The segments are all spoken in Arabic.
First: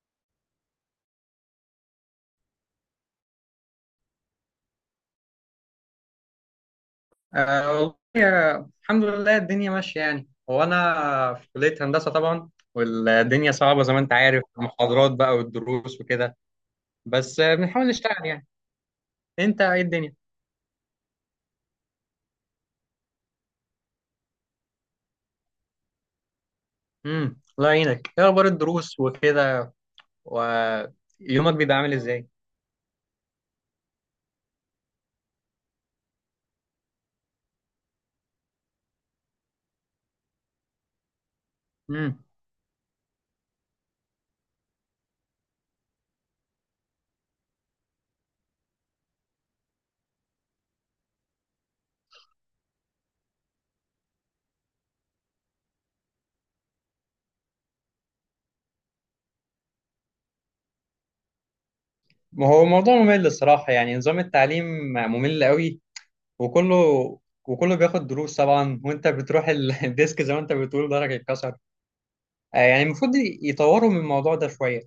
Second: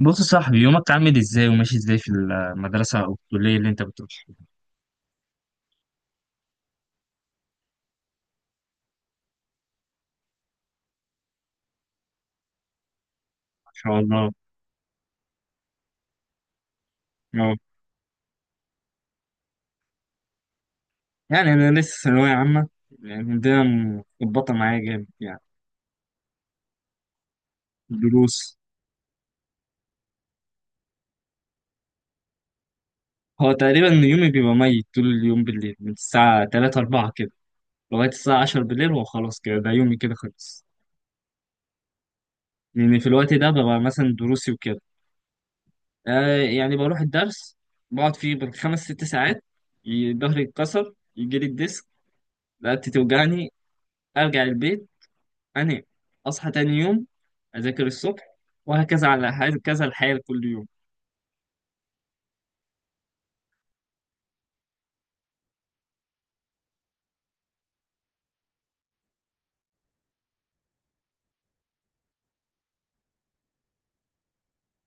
بص يا صاحبي، يومك عامل ازاي وماشي ازاي في المدرسة أو الكلية اللي أنت بتروحها؟ والله الحمد لله الدنيا ماشية يعني هو أنا في كلية هندسة طبعا. والدنيا ما صعبة زي شاء ما أنت الله. عارف المحاضرات بقى والدروس وكده. بس أه بنحاول نشتغل يعني. أنت إيه الدنيا؟ يعني أنا لسه ثانوية عامة، يعني الدنيا متظبطة معايا جامد يعني. الله يعينك، إيه دروس. أخبار الدروس وكده ويومك بيبقى عامل إزاي؟ هو تقريبا يومي بيبقى ميت طول اليوم بالليل، من الساعة 3 4 كده لغاية الساعة 10 بالليل، هو خلاص كده، ده يومي كده خلص. امم. لأن في الوقت ده ببقى مثلا دروسي وكده. آه يعني بروح الدرس، بقعد فيه بال5 6 ساعات، ظهري يتكسر، يجيلي الديسك، رقبتي توجعني، أرجع البيت، أنام، أصحى تاني يوم، أذاكر الصبح، وهكذا كذا الحال كل يوم. ما هو موضوع ممل الصراحة، يعني نظام التعليم ممل قوي، وكله وكله بياخد دروس طبعا، وأنت بتروح الديسك زي ما أنت بتقول ضهرك اتكسر. يعني المفروض يطوروا من الموضوع ده شوية.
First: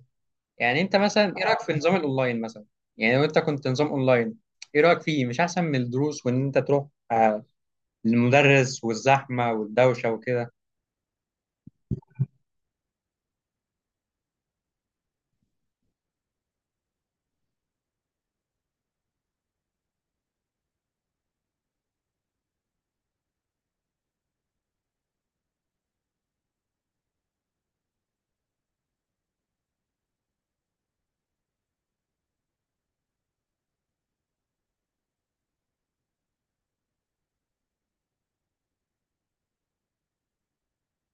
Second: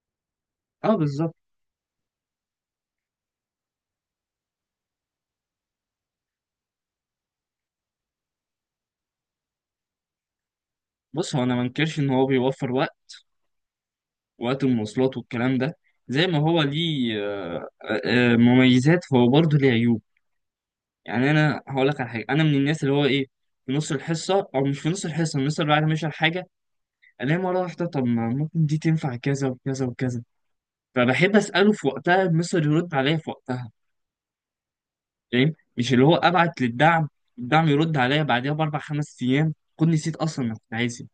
يعني انت أه مثلا بالظبط. ايه رايك في نظام الاونلاين مثلا؟ يعني لو انت كنت نظام اونلاين، ايه رايك فيه؟ مش احسن من الدروس وان انت تروح للمدرس والزحمه والدوشه وكده؟ بص، هو أنا ما انكرش إن هو بيوفر وقت، وقت المواصلات والكلام ده. زي ما هو ليه مميزات، فهو برضه ليه عيوب. يعني أنا هقول لك على حاجة، أنا من الناس اللي هو إيه، في نص الحصة أو مش في نص الحصة، الناس اللي بعد ما يشرح حاجة ألاقي مرة واحدة طب ما ممكن دي تنفع كذا وكذا وكذا، فبحب أسأله في وقتها، المستر يرد عليا في وقتها، فاهم؟ مش اللي هو ابعت للدعم، الدعم يرد عليا بعدها ب4 5 ايام، كنت نسيت اصلا انا كنت عايز إيه.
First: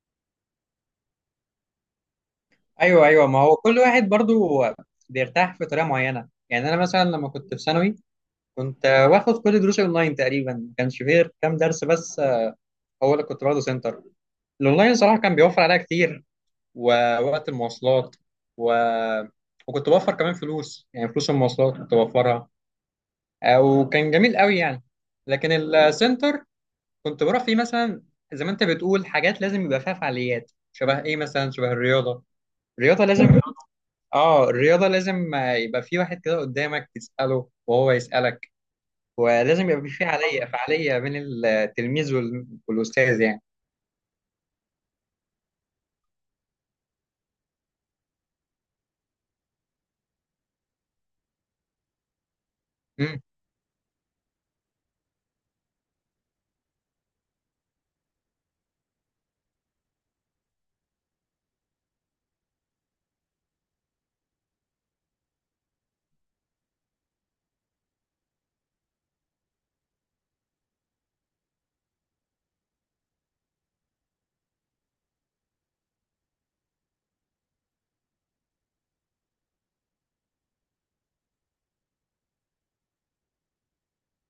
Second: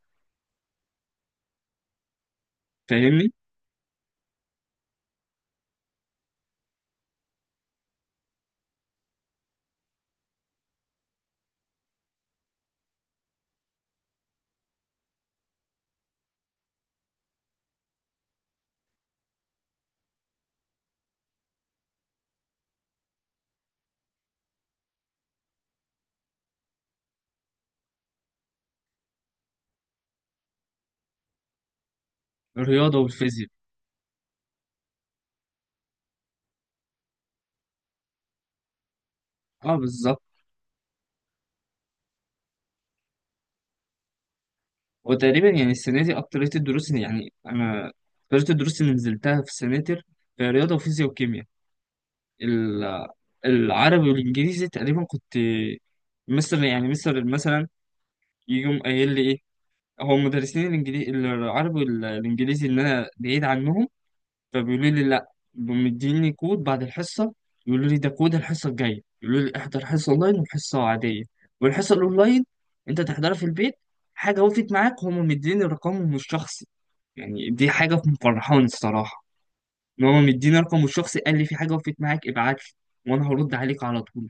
ايوه ايوه. فاهمني. ما هو كل واحد برضو بيرتاح في طريقه معينه. يعني انا مثلا لما كنت في ثانوي، كنت باخد كل دروسي اونلاين تقريبا، ما كانش فيه غير كام درس بس هو اللي كنت باخده سنتر. الاونلاين صراحه كان بيوفر عليا كتير، ووقت المواصلات و... وكنت بوفر كمان فلوس، يعني فلوس المواصلات كنت بوفرها، وكان جميل قوي يعني. لكن السنتر كنت بروح فيه مثلا، زي ما انت بتقول حاجات لازم يبقى فيها فعاليات شبه ايه، مثلا شبه الرياضه. الرياضه الرياضه لازم، والفيزياء. اه الرياضه لازم يبقى في واحد كده قدامك تساله وهو يسالك، ولازم اه يبقى في بالظبط. فعاليه بين التلميذ والاستاذ يعني. وتقريبا يعني السنه دي يعني انا اكتريه الدروس اللي نزلتها في السناتر في رياضه وفيزياء وكيمياء. ال- امم. العربي والانجليزي تقريبا كنت مستر، يعني مستر مثلا يجي يقوم قايل لي ايه، هو مدرسين الانجليزي، العربي والانجليزي اللي انا بعيد عنهم، فبيقولوا لي لا مديني كود بعد الحصه، يقولوا لي ده كود الحصه الجايه، يقولوا لي احضر حصه اونلاين وحصه عاديه، والحصه الاونلاين انت تحضرها في البيت. حاجه وقفت معاك، هم مديني رقمهم الشخصي. يعني دي حاجه مفرحاني الصراحه، ان هم مديني رقمه الشخصي، قال لي في حاجه وقفت معاك ابعت لي وانا هرد عليك على طول.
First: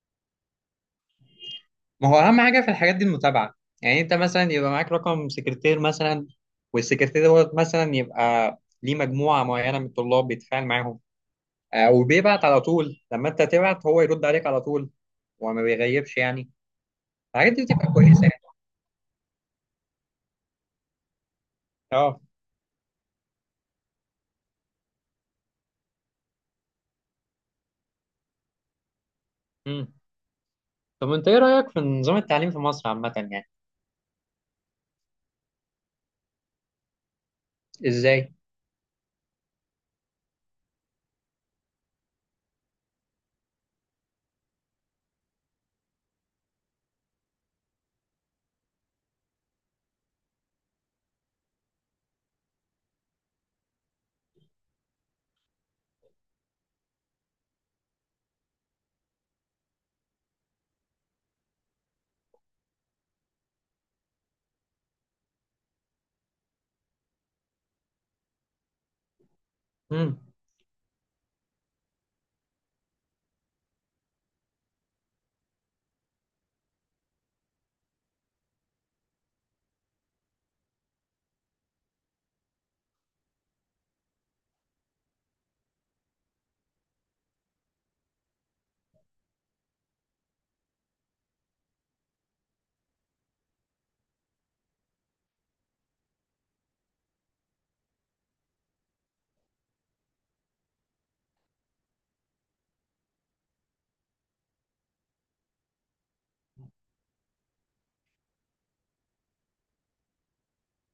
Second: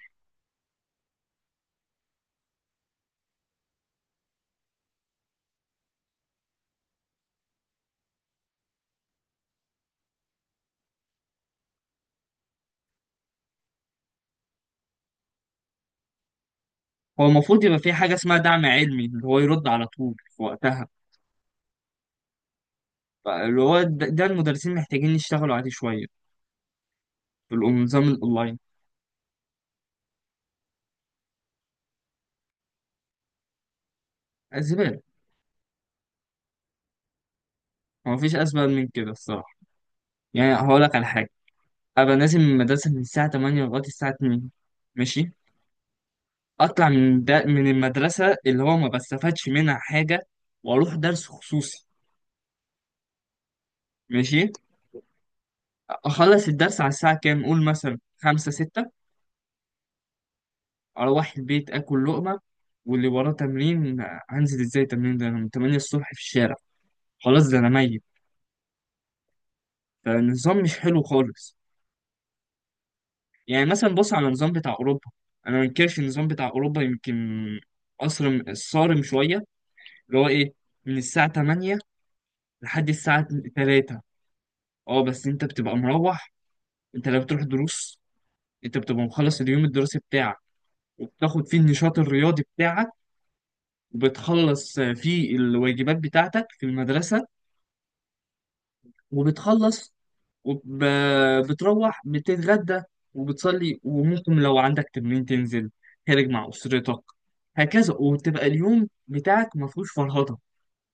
ما هو اهم حاجه في الحاجات دي المتابعه. يعني انت مثلا يبقى معاك رقم سكرتير مثلا، والسكرتير دوت مثلا يبقى ليه مجموعه معينه من الطلاب بيتفاعل معاهم، وبيبعت على طول، لما انت تبعت هو يرد عليك على طول وما بيغيبش يعني. هو الحاجات دي المفروض يبقى في بتبقى حاجه كويسه يعني. اسمها دعم علمي، اللي هو يرد على طول في وقتها. اه. اللي هو ده المدرسين محتاجين يشتغلوا عليه شويه في النظام الاونلاين. امم. طب انت ايه رايك في نظام التعليم في مصر عامه يعني؟ زباله. هو مفيش ازاي؟ اسباب من كده الصراحه، يعني هقول لك على حاجة، أبقى نازل من المدرسة من الساعة 8 لغاية الساعة 2، ماشي. أطلع من دا من المدرسة اللي هو ما بستفادش منها حاجة، وأروح درس خصوصي، ماشي. أخلص الدرس على الساعة كام؟ قول مثلا 5 6. أروح البيت آكل لقمة، واللي وراه تمرين، هنزل إزاي التمرين ده؟ أنا من 8 الصبح في الشارع، خلاص ده أنا ميت. امم. فالنظام مش حلو خالص. يعني مثلا بص على النظام بتاع أوروبا، أنا ما أنكرش النظام بتاع أوروبا، يمكن أصرم صارم شوية، اللي هو ايه، من الساعة 8 لحد الساعة 3. اه بس انت بتبقى مروح، انت لو بتروح دروس، انت بتبقى مخلص اليوم الدراسي بتاعك، وبتاخد فيه النشاط الرياضي بتاعك، وبتخلص فيه الواجبات بتاعتك في المدرسة، وبتخلص، وبتروح بتتغدى، وبتصلي، وممكن لو عندك تمرين تنزل خارج مع أسرتك، هكذا. وتبقى اليوم بتاعك ما فيهوش فرهضة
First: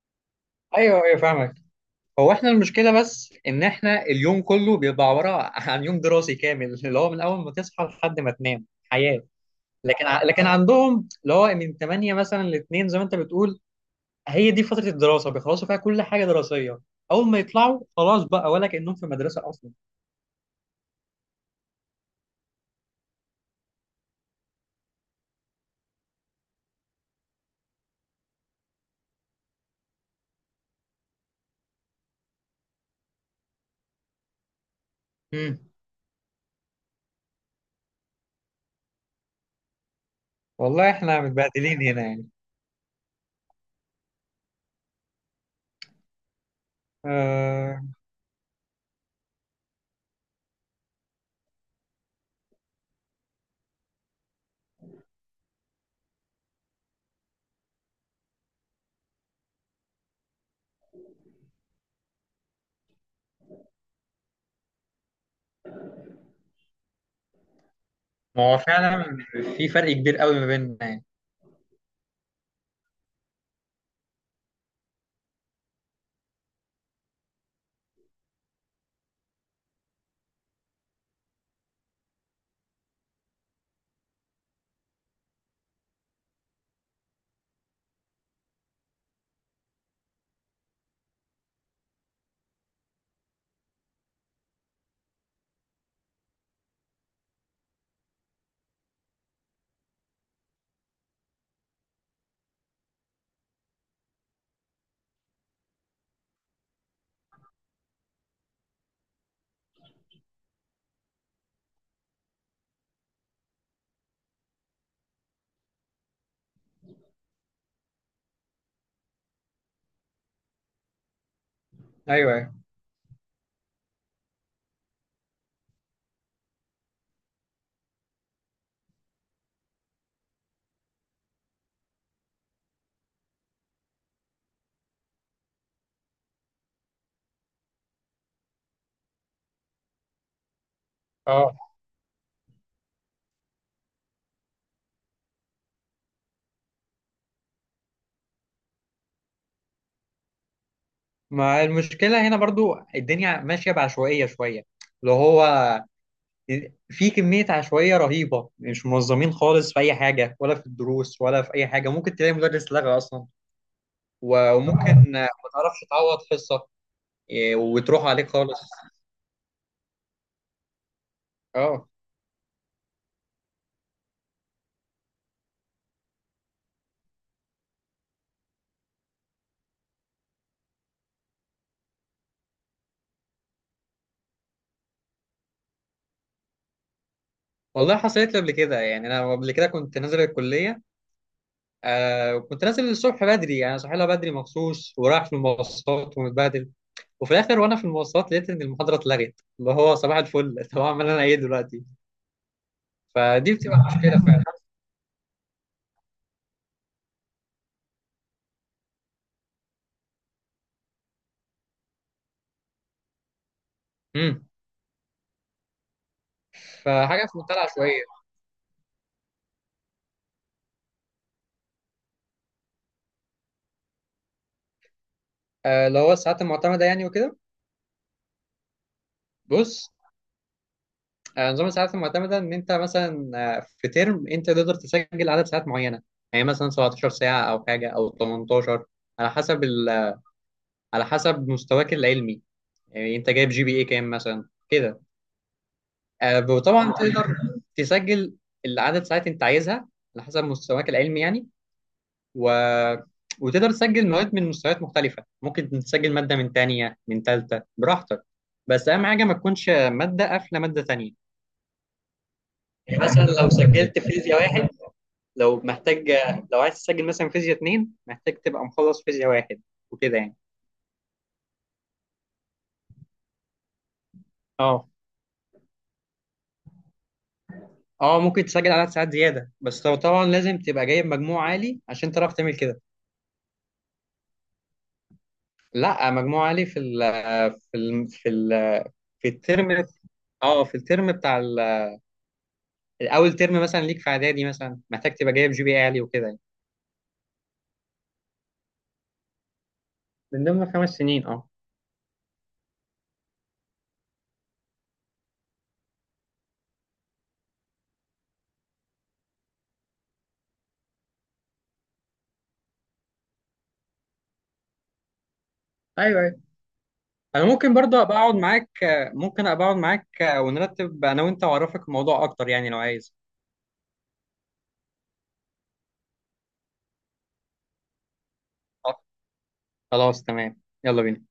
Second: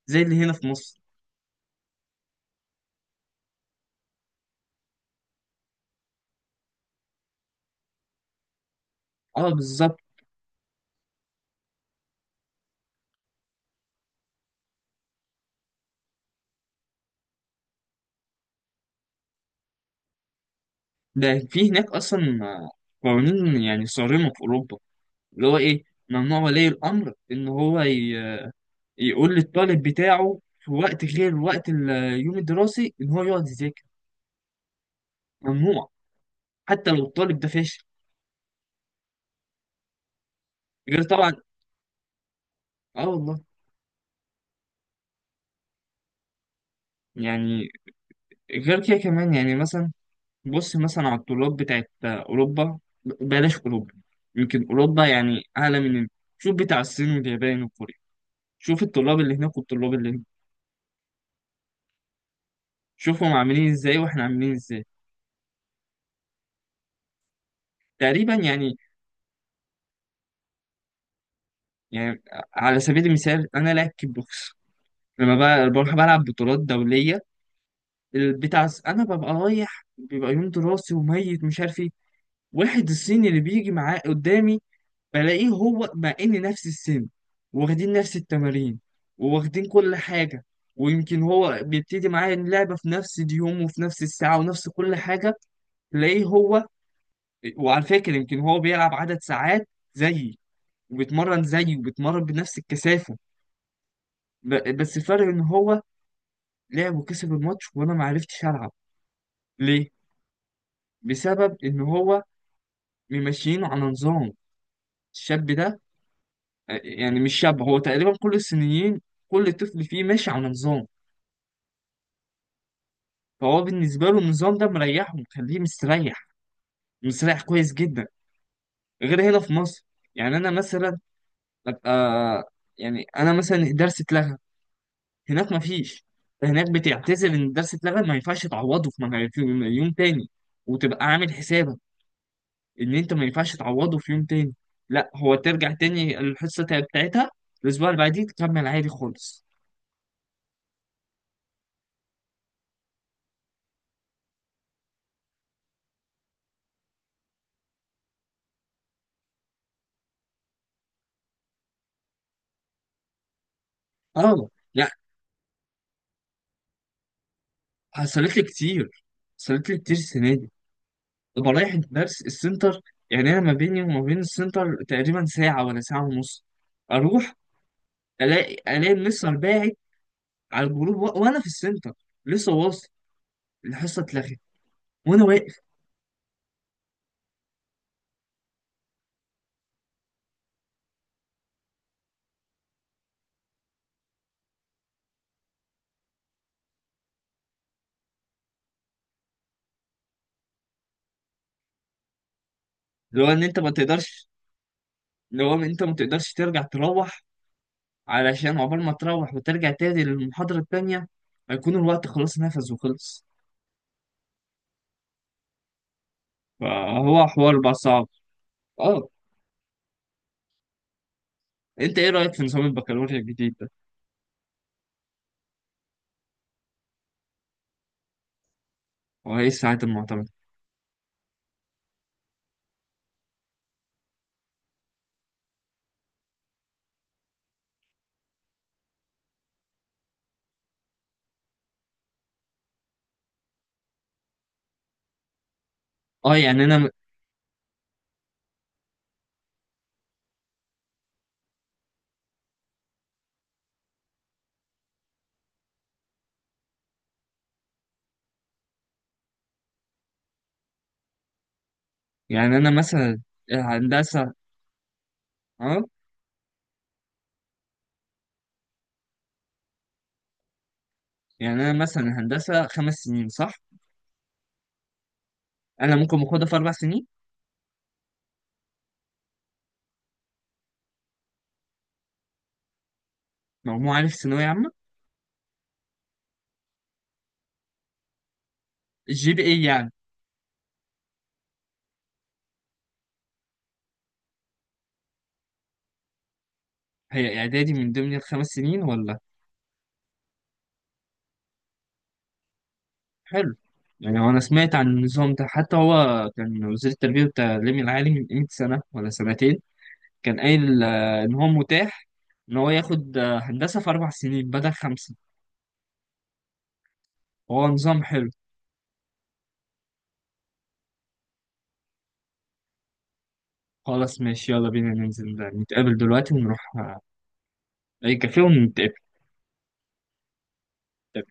زي اللي هنا في مصر. ايوه ايوه فاهمك. هو احنا المشكله بس ان احنا اليوم كله بيبقى عباره عن يوم دراسي كامل، اللي هو من اول ما تصحى لحد ما تنام حياه. اه بالظبط. لكن عندهم اللي هو من 8 مثلا ل 2 زي ما انت بتقول، هي دي فتره الدراسه بيخلصوا فيها كل حاجه دراسيه، اول ما يطلعوا خلاص بقى، ولا كانهم في مدرسه ده في هناك اصلا قوانين يعني صارمه في اوروبا، اللي هو ايه، ممنوع ولي الامر ان هو يقول للطالب بتاعه في وقت غير وقت اليوم الدراسي ان هو يقعد يذاكر، اصلا. ممنوع، حتى لو الطالب ده فاشل. والله غير احنا طبعا. متبهدلين هنا يعني. اه والله. يعني آه. غير كده كمان يعني مثلا، بص مثلا على الطلاب بتاعت اوروبا، بلاش اوروبا، يمكن اوروبا يعني اعلى من، شوف بتاع الصين واليابان وكوريا، شوف الطلاب اللي هناك والطلاب اللي هنا، شوفهم عاملين ازاي واحنا عاملين ازاي، تقريبا ما هو يعني. فعلا في فرق كبير قوي ما بيننا يعني. يعني على سبيل المثال انا لاعب كيك بوكس، لما بقى بروح بلعب بطولات دوليه، البتاع انا ببقى رايح بيبقى يوم دراسي وميت مش عارف ايه، واحد الصيني اللي بيجي معاه قدامي بلاقيه هو مع ان نفس السن، واخدين نفس التمارين، وواخدين كل حاجه، ويمكن هو بيبتدي معايا اللعبه في نفس اليوم وفي نفس الساعه ونفس كل حاجه، تلاقيه هو، وعلى فكره يمكن هو بيلعب عدد ساعات زيي، وبيتمرن زيي وبيتمرن بنفس الكثافه، بس الفرق ان هو لعب وكسب الماتش وانا ما عرفتش العب. ليه؟ بسبب ان هو ممشيينه على نظام. الشاب ده، يعني مش شاب، هو تقريبا كل الصينيين، كل طفل فيه ماشي على نظام. ايوه. فهو بالنسبه له النظام ده مريحه، مخليه مستريح، مستريح كويس جدا، غير هنا في مصر. يعني انا مثلا ابقى، يعني انا مثلا الدرس اتلغى هناك ما فيش، هناك بتعتذر ان الدرس اتلغى، ما ينفعش تعوضه في يوم تاني، وتبقى عامل اه. حسابك ان انت ما ينفعش تعوضه في يوم تاني، لا هو ترجع تاني الحصه بتاعتها الاسبوع اللي بعديه، تكمل عادي خالص. ما المشكله هنا برضو الدنيا ماشيه بعشوائيه شويه، اللي هو في كميه عشوائيه رهيبه، مش منظمين خالص في اي حاجه، ولا في الدروس ولا في اي حاجه. ممكن تلاقي مدرس لغى اصلا، اه لا، وممكن ما تعرفش تعوض حصه، وتروح عليك حصلت لي خالص. كتير، حصلت لي كتير السنه دي. ببقى رايح اه الدرس السنتر، يعني انا ما بيني وما بين السنتر تقريبا ساعه ولا ساعه ونص، اروح الاقي المستر باعت على الجروب وانا في السنتر لسه واصل، الحصه اتلغت وانا واقف. والله حصلت لي قبل كده. يعني انا قبل كده كنت نازل الكليه، آه كنت نازل الصبح بدري، يعني صاحي لها بدري مخصوص ورايح في المواصلات ومتبهدل، وفي الاخر وانا في المواصلات لقيت ان المحاضره اتلغت، اللي هو صباح الفل طب اعمل انا ايه دلوقتي؟ اللي هو ان فدي انت ما بتبقى مشكله تقدرش، فعلا. اللي هو انت ما تقدرش ترجع تروح، علشان عقبال ما تروح وترجع تاني للمحاضرة التانية هيكون الوقت خلاص نفذ وخلص. امم. فهو فحاجه في منتهى حوار بقى العشوائيه. صعب. اه. انت ايه رأيك في نظام البكالوريا الجديد ده؟ آه اللي هو الساعات المعتمده يعني وكده. وايه الساعات بص، المعتمدة؟ آه نظام الساعات المعتمده ان انت مثلا في ترم انت تقدر تسجل عدد ساعات معينه، يعني مثلا 17 ساعه او حاجه او 18، على حسب على حسب مستواك العلمي، يعني انت جايب جي بي اي كام مثلا كده. اه يعني انا، وطبعا تقدر تسجل العدد ساعات انت عايزها على حسب مستواك العلمي يعني. و... وتقدر تسجل مواد من مستويات مختلفة، ممكن تسجل مادة من تانية من تالتة براحتك، بس أهم حاجة ما تكونش مادة قافلة مادة تانية. يعني انا يعني مثلا مثلا لو سجلت الهندسة. فيزياء واحد، لو اه. محتاج، لو عايز تسجل مثلا فيزياء اتنين، محتاج تبقى مخلص فيزياء واحد وكده يعني. يعني انا مثلا الهندسة 5 سنين صح؟ اه. انا ممكن اخدها في 4 سنين. اه ممكن تسجل عدد ساعات زيادة، بس لو طبعا لازم تبقى جايب مجموع عالي عشان تعرف تعمل كده. مجموع عالي في ثانوية عامة؟ لا، مجموعة لي في ال في الجي بي اي الترم. يعني. اه في الترم بتاع اول ترم مثلا ليك في اعدادي، مثلا محتاج تبقى جايب جي بي اي عالي وكده يعني. هي اعدادي من ضمن ال5 سنين ولا؟ من ضمن 5 سنين اه. حلو. يعني هو انا سمعت عن النظام ده، حتى هو كان وزير التربية والتعليم العالي من قيمة سنة ولا سنتين كان قايل إن هو متاح إن هو ياخد هندسة في 4 سنين بدل 5. ايوه ايوه. انا هو ممكن برضه نظام ابقى حلو. اقعد معاك، ممكن ابقى اقعد معاك ونرتب انا وانت واعرفك الموضوع اكتر، يعني لو عايز. خلاص ماشي، يلا بينا ننزل، نتقابل دلوقتي ونروح أي كافيه ونتقابل. خلاص تمام، يلا بينا.